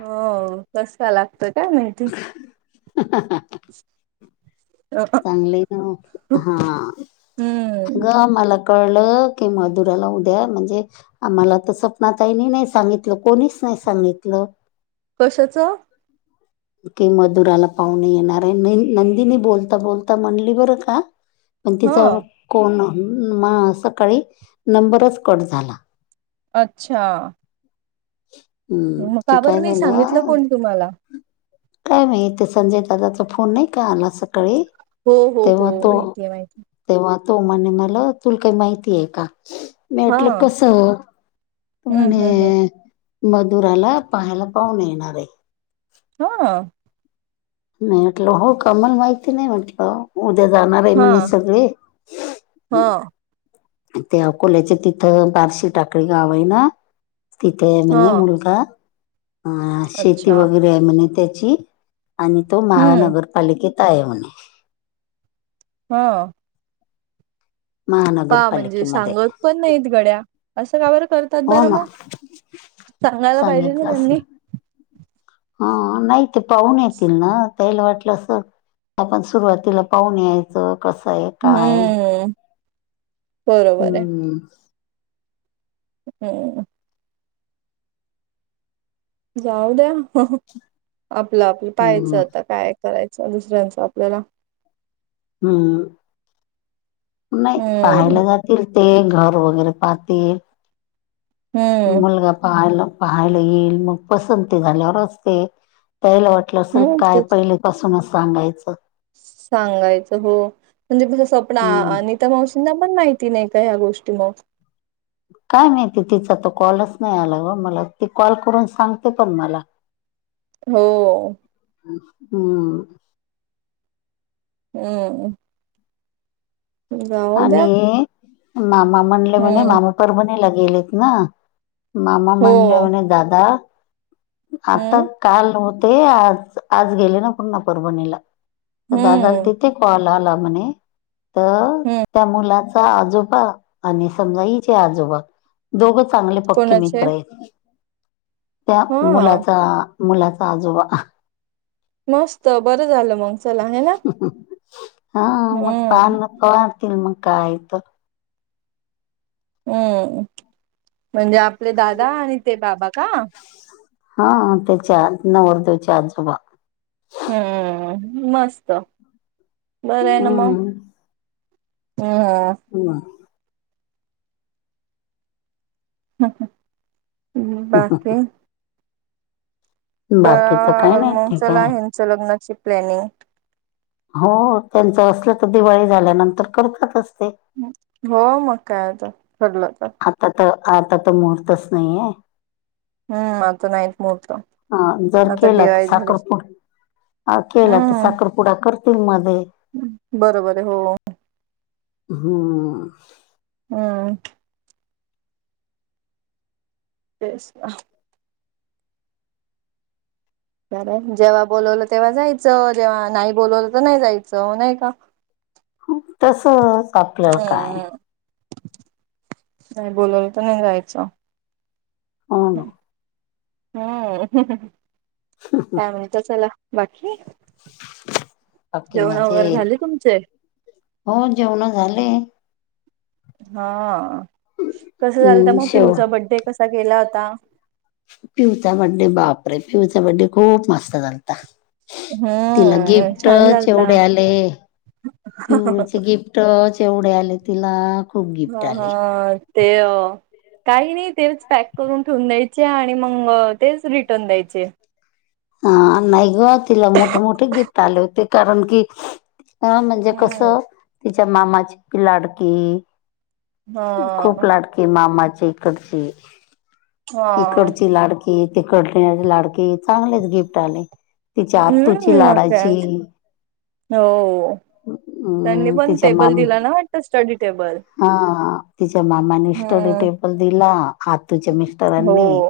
हो कसं काय लागत काय माहिती? ह हा हा हा [inaudible] चांगली गं हा हम्म गं मला कळलं कि मधुराला उद्या म्हणजे आम्हाला तर सपना ताईनी नाही सांगितलं कोणीच नाही सांगितलं कशाचं की मधुराला पाहुणे येणार आहे आणि नंदिनी बोलता बोलता म्हणली बरं का पण तिच हा कोण हम्म म सकाळी नंबरच कट झाला. अच्छा. हम्म मग ते का बर काय नाही सांगितलं झालं कोण तुम्हाला काय माहित ते संजय दादाचा फोन नाही का आला स काळी हो हो हो तेव्हा तो माहितीय माहिती तेव्हा तो म्हणे मला तुल काय माहिती आहे का? मी हा म्हटलं कसं हो तो हम्म हम्म हम्म म्हणे मधुराला पाहायला पाहूणे येणार आहे. हा मी म्हटलं हो का मला माहिती नाही म्हटलं. उद्या जाणार आहे म्हणे हा सगळे हा ते आकोल्याचे तिथं बारशी टाकळी गाव आहे ना तिथे म्हणे हा मुलगा आ शेती अच्छा वगैरे आहे म्हणे त्याची आणि तो हम्म महानगरपालिकेत आहेत म्हणे. हा का म्हणजे महानगरपालिकेमध्ये सांगत पण नाहीत गड्या असं का बरं कर तात हो बरं ना म सांगायला पाहिजेत ना त्यांनी. हा आ नाही ते पाहुणे येतील ना त्याला वाटलं असं आपण सुरुवातीला पाहून यायचं कसं आहे काय आहे. हम्म बरोबर आहे. हम्म. हम्म. जाऊ द्या आपलं आपलं पाहायचं हम्म आता काय करायचा आहे दुसऱ्यांचा आपल्याला. हम्म नाही हम्म पाहायला जात तीथे घर वगैरे पाहते हम्म मुलगा पाहायला पाहायला येईल म पसंती झाल्यावरच ते त्याला वाट लं असेल हम्म काय तेच पहिले पाासूनच सांगायचं. सांगायचं हो, म्हणजे कसं स्वप्न आ हम्म आणि त्या मावशीनां पण माहिती नाही का, या गोष्टी मग? काय माहिती तिचा तो कॉलच नाही आला ओ, मला ती कॉल करून सांगते पण मला. [inaudible] हो. हं. हम्म. जाऊ द्या आणि मामा म्हणले म्हणे हम्म मामा परभणीला गेलेत ना मामा म्हणले हो म्हणे दादा आता हम्म काल होते आज आज गेले ना पुन्हा परभणीला. दादाला हम्म तिथे कॉल आला म्हणे तर हम्म त्या मुलाचा आजोबा आणि समजा हिचे आजोबा दोघं चांगले पक्के कोणाचे मित्र आहेत. त्या हा मुलाचा मुलाचा आजोबा मस्त बरं झालं मग. चला आहे ना हा मग हम्म पान [unintelligible] मग काय तर. अं म्हणजे आपले दादा आणि ते बाबा का? हा त्याच्या नवरदेवचे आजोबा. हम्म मस्त, बरं आहे ना मग? हम्म अं हा. होवा. बाकी? बाकीच करावं काही लागेल नाही मग, ठीक चला आहे यांच्या लग्नाची प्लॅनिंग. हो त्यांचं असलं, तर दिवाळी झाल्यानंतर करतच असते. हो मग काय आता, ठरलं तर. आता तर आता तर महूर्तच नाहीये. हम्म आता नाहीत मुहूर्त हा, जर आता केला तर दिवाळी झाली साखरपुडा हा केला तर हम्म साखरपुडा करतील मध्ये. बरोबर आहे हो हो. हम्म. अं. तेचं का? तर जेव्हा बोलवलं तेव्हा जायचं, जेव्हा नाही बोलवलं तर नाही जायचं नाही का? तसंच आपलं काय? हम्म नाही बोलावलं तर नाही राहायचं. हां. हम्म, त्यावेळी तर चला बाकी? बाकी जेवण वगैरे माझे झाली तुमचे? हो जेवणं झाले. हा कसं झालतं हम्म, मग शेव पिऊचा बडडे कसा केला होता? पिऊचा बड्डे बापरे, पिऊचा बड्डे खूप मस्त झालता. तिला हम्म छान गिफ्टच एवढे झालता आले. पियूचे गिफ्ट फ्टचं एवढे आले तिला खूप हा गिफ्ट हा आले ते काही नाही तेच पॅक करून ठेवून द्यायचे आणि मग तेच रिटर्न द्यायचे. हा नाही ग तिला मोठे मोठे गिफ्ट आले होते, कारण की अ म्हणजे हम्म कसं? तिच्या मामाची ती लाडकी. हा खूप लाडकी मामाच्या इकडची. हा इकडची लाडकी, तिकडची लाडकीे चांगलेच गिफ्ट आले. तिच्या आतूची हम्म मग काय लाडाची. हो त्यांनी अम पण टेबल दिला ना वाटत, स्टडी टेबल? हा हा तिच्या मामांनी स्टडी हम्म टेबल दिला, आतूच्या मिस्टरांनी.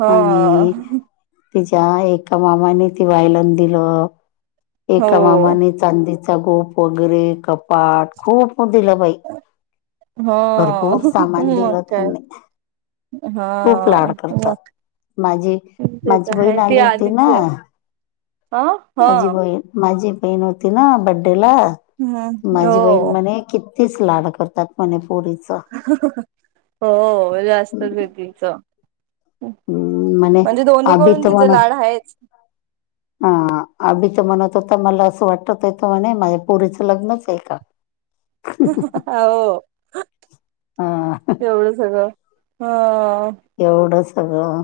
हो आणि तिच्या एका मामाने ते व्हायोलिन दिलं एका हो मामाने चांदीचा गोप वगैरे कपाट खूप दिला बाई. हा भरपूर सामान मग दिला काय त्यांनी. हा खूप लाड करतात. मग माझी ते माझी तर बहीण आहे ती आली होती आधीच ना आहे अ हा माझी बहीण माझी बहीण होती ना बड्डे ला हम्म माझी बहीण हो म्हणे कि तीच लाड करतात म्हणे पोरीचं. हो, जास्तच हम्म आहे बाई तिचं. म्हणे म्हणजे अभी दोन्हीकडून तर तिचे म्हण लाड हायच? हा आभी तर म्हणत होता. मला असं वाटत होयत म्हणे, माझ्या पोरीचं लग्नच हाय का? [unintelligible] हो, हा एवढं सगळं हा. एवढं सगळं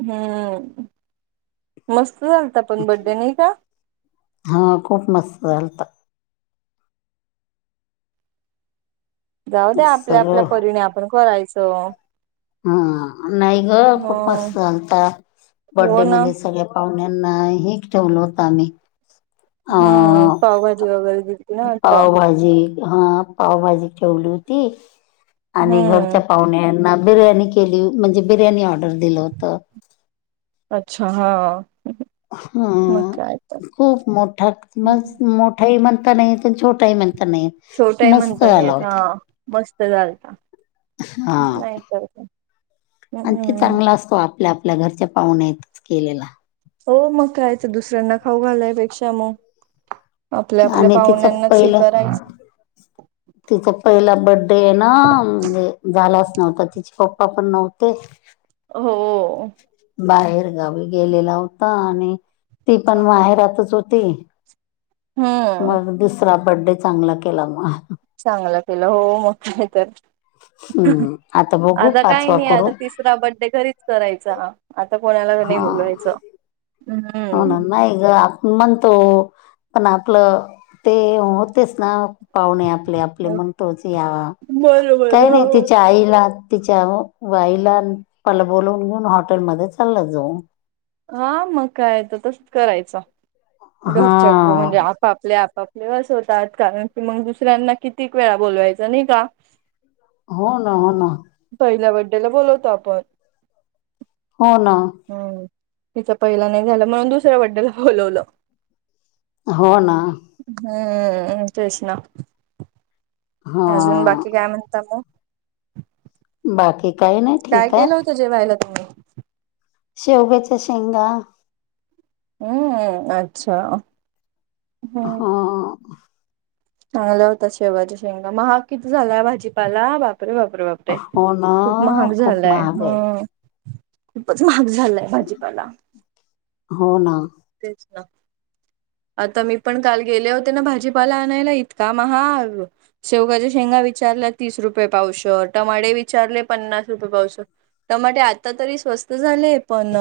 हम्म, मस्त झालता पण बड्डे नाही का? हा खूप मस्त झालता. जाऊ द्या, आपल्या आपल्या सगळं परिने आपण करायचं. हा नाही ग हो खूपच सांगतात, हो बड्डे ना मध्ये सगळ्या पाहुण्यांना हेक ठेवल होत आम्ही. अ हम्म, पावभाजी वगैरे दिलती ना वाटतं. ची हा पावभाजी ठेवली होती आणि घरच्या हम्म पाहुण्यांन बिर्याणी केली, म्हणजे बिर्याणी ऑर्डर दिलं होतं. अच्छा हा. हा, मग काय तर खूप मोठा मज मोठाही म्हणता नाही येत आणि छोटाही म्हणता नाही येत. छोटा हाय मस्त म्हणताना, झाला याचा होता मस्त झालता. हा, नाही तर काय आणखी हम्म चांगला [unintelligible] आपल्या आपल्या घरच्या पाहुण्यातच केलेला. हो मग कायतर दुसऱ्यांना खाऊ घालायपेक्षा म आपल्या आपल्या आणि तिचं पाहुण्यांनाच हे पहिलं करायचं. तिचा पहिला बड्डे हाय ना, म्हणजे झालाच नव्हता. तिचे पप्पापण नव्हते. हो. बाहेरगावी गेलेला होता आणि तीपण माहेरातच होती. हम्म मग दुसरा बड्डे चांगला केला मग. चांगला केला हो, मग कायतर. हम्म बघू आता काही पाचवा नाही करू आता तीस दुसरा बड्डे घरीच करायचा, आता कोणालाच नाही हा बोलवायचं. हो हम्म ना, नाही ग म्हणतो, पण आपलं ते होतेच ना पाहुणे आपले आपले म्हणतोच या. बरोबर काही हो नाही तिच्या आईला- तिच्या वाईला आन प्पपाला बोलवून घेऊन हॉटेलमध्ये चला जाऊ. आ मग काय तथच करायचा. घरच्या घ म्हणजे हा आप आपापले आपापले बस होतात. कारण की मग दुसऱ्यांना कित्येक वेळा बोलवायचं नाही का? हो ना, हो ना. पहिल्या बड्डेला बोलवतो आपण. हो ना. हम्म, तिचा पहिला नाही झालं झाला म्हणून दुसऱ्या बड्डेला बोलवलं. हो ना. हम्म, तेच ना. हा आजून बाकी काय म्हणता मग? बाकी काय नाय. काय केलं होतं जेवायला तुम्ही? शेवग्याच्या शेंगा अं अच्छा. हो. चांगल्या होत्या शेवगाच्या शेंगा. महाग किती झालाय भाजीपाला, बापरे बापरे बापरे. [unintelligible] हो ना खूप महाग खूप झालाय महाग आहे हम्म. खूपच महाग झालाय भाजीपाला. हो ना. तेच ना. आता मी पण काल गेले होते ना भाजीपाला आणायला, इतका महाग शेवगाच्या शेंगा विचारल्या तीस रुपये पावशर, टमाटे विचारले पन्नास रुपये पावशर. टमाटे आता तरी स्वस्त झालेय पण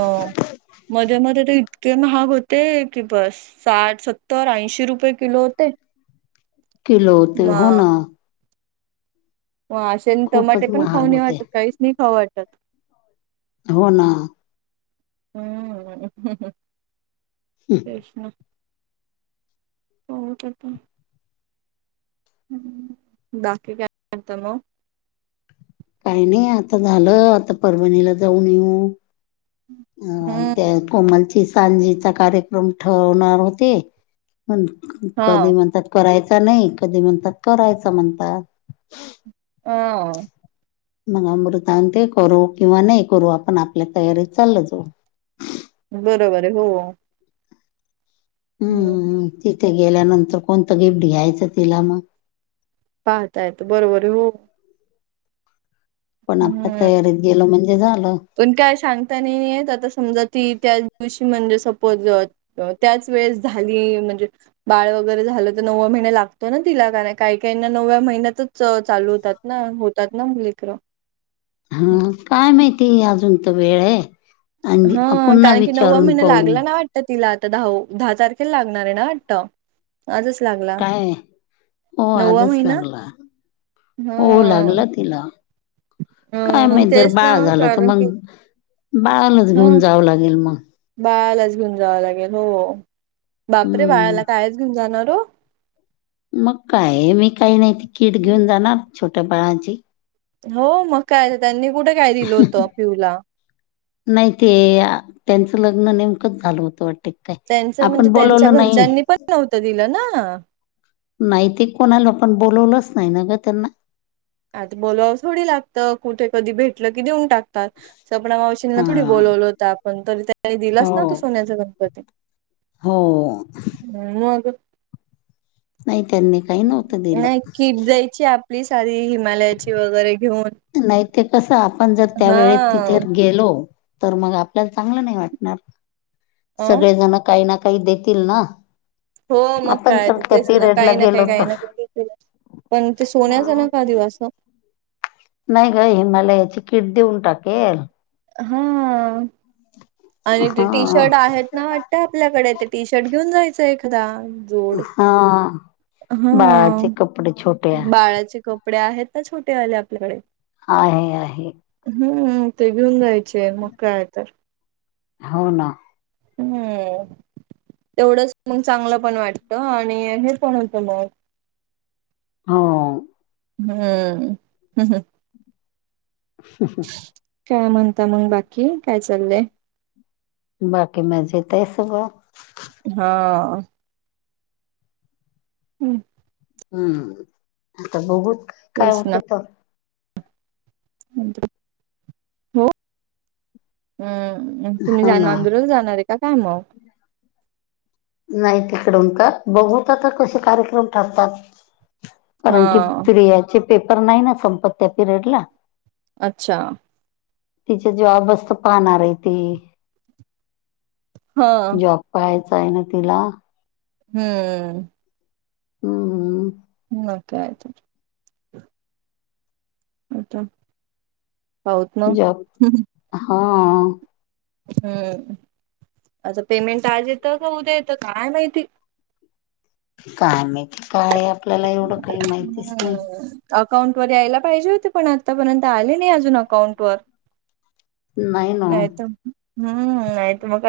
मध्ये मध्ये तर इतके महाग होते की बस साठ सत्तर ऐंशी रुपये किलो होते. किलो होते म हो ना. अशेने टमाटे खूपच पण खाऊ महाग नाही होते वाटत काहीच नाही खाऊं वाटत. हो ना. हम्म. हम्म. [unintelligible] बाकी काय करतं म? काही नाही आता झालं आता परभणीला जाऊन येऊ. अ ते हम्म कोमलची सांजीचा कार्यक्रम ठवणार होते हा कधी म्हणतात करायचा नाही कधी म्हणतात करायचा म्हणतात. आ मग अमृतांंते करू किंवा नाही करू आपण आपल्या तयारीत चाल जाऊ बरोबर आहे हो. हम्म तिथे गेल्यानंतर कोणतं गिफ्ट द्यायचं तिला मग? पाहता येतं बरोबर हो. पण आपल्या हम्म तयारीत गेलो म्हणजे झालं. पण काय सांगताना नाहीेत आता समजा ती त्या दिवशी म्हणजे सपोज त्याच वेळेस झाली म्हणजे बाळ वगैरे झालं तर नव्वा महिने लागतो ना तिला कारण काही काहीना नवव्या महिन्यातच चालू होतात ना होतात ना मुलीक्र. हा काय माहिती अजून तर वेळ आहे. आंगी हा आ पुन्हा कारण की नववा विचारून महिना पाहू. लागला ना वाटतं तिला आता दहाव दहा तारखेला लागणार आहे ना वाटतं? आजच लागला काय हो नव्वा आजच महिना. लागला. हो हा लागला तिला. काय अ माहित जर तेच ना बाळ झालं तर कारण मग की बाळलाच हा घेऊन जावं लागेल मग. बाळालाच घेऊन जावं लागेल हो. बापरे! हम्म. बाळाला कायच घेऊन जाणार हो? मग काय मी काही नाही त कीट घेऊन जाणार छोट्या बाळाांची. हो मग काय त्यांनी कुठे काय दिलं होत पीहूला. नाही ते त्यांचं लग्न नेमकंच झालं होतं वाटते. काय त्यांचं म्हणजे आपण त्यांच्या बोलवलं नाही घरच्यांनी पण नव्हतं दिलं ना. नाही ते कोणाला पण बोलवलंच नाही ना ग त्यांना. आता बोलवा थोडी लागतं कुठे कधी भेटलं की देऊन टाक ता सपणा मावशीनीना थोडी हा बोलवलं होत आपण तरी हो दिलाच ना तो सोन्याचा गणपती. हो मग नाही त्यांनी काही नव्हतं दिलं नाही किट देयायची आपली साारी हिमालयाची वगैरे घेऊन. नाही ते कसं आपण जर हा त्यावेेळे तिथे गेलो तर मग आपल्याला चांगलं नाही वाटणार अ सगळे जण काही ना काही देतील ना. हो मग आपण काय जर त्या तेच ना पिरियडला काही ना गेलो काही काही तर. ना काही देतीलच. पण ते सोन्याचा हं. नका दिवस हा. नाही का हिमालयाची कीट देऊन टाकेल. हा आणि ते हा टीशर्ट आहेत ना वाटतं आपल्याकडे ते टीशर्ट घेऊन जायचं एखादा जोड हा हा बाळाचे कपडे छोट्या. बाळाचे कप पडे आहेत तर छोटे वाले आपल्याकडे. आहे आहे. हम्म ते घेऊन जायचे मग काय आता. हो ना. हम्म तेवढंच मग चांगलं पण वाटतं आणि अ हे पण होतं मग. हो. हम्म. ह ह. का म्हणता मंग बाकी काय चाललंय? बाकी मजेत आहे सगळं. हा. हम्म. हम्म आता बघूत काय तेच ना होते तर. [unintelligible] हो. हम्म तुम्ही हो जाना ना. अंदुरही जाणार आहे का काय मग? नाही तिकडून का बघूत आता कसं कार्यक्रम ठरतात. हा कारण की प्रियाचे पेपर नाही ना संपत्त त्या पिरियडला. अच्छा. तिच्या जॉबच तर पाहणार आहे ती. हा जॉब पाहायचा आहे ना तिला. हम्म. हम्म हम्म. मग काय तर? आता पाऊत ना. जॉब हा. हम्म आज पेमेंट आज येतं का उद्या येतं काय माहिती. काय माहिती काय आपल्याला एवढं काही माहितीच नाही. हम्म अकाउंट वर यायला पाहिजे होते पण आतापर्यंत आले नाही अजून अकाउंट वर. नाही तर हम्म नाही तर मग आ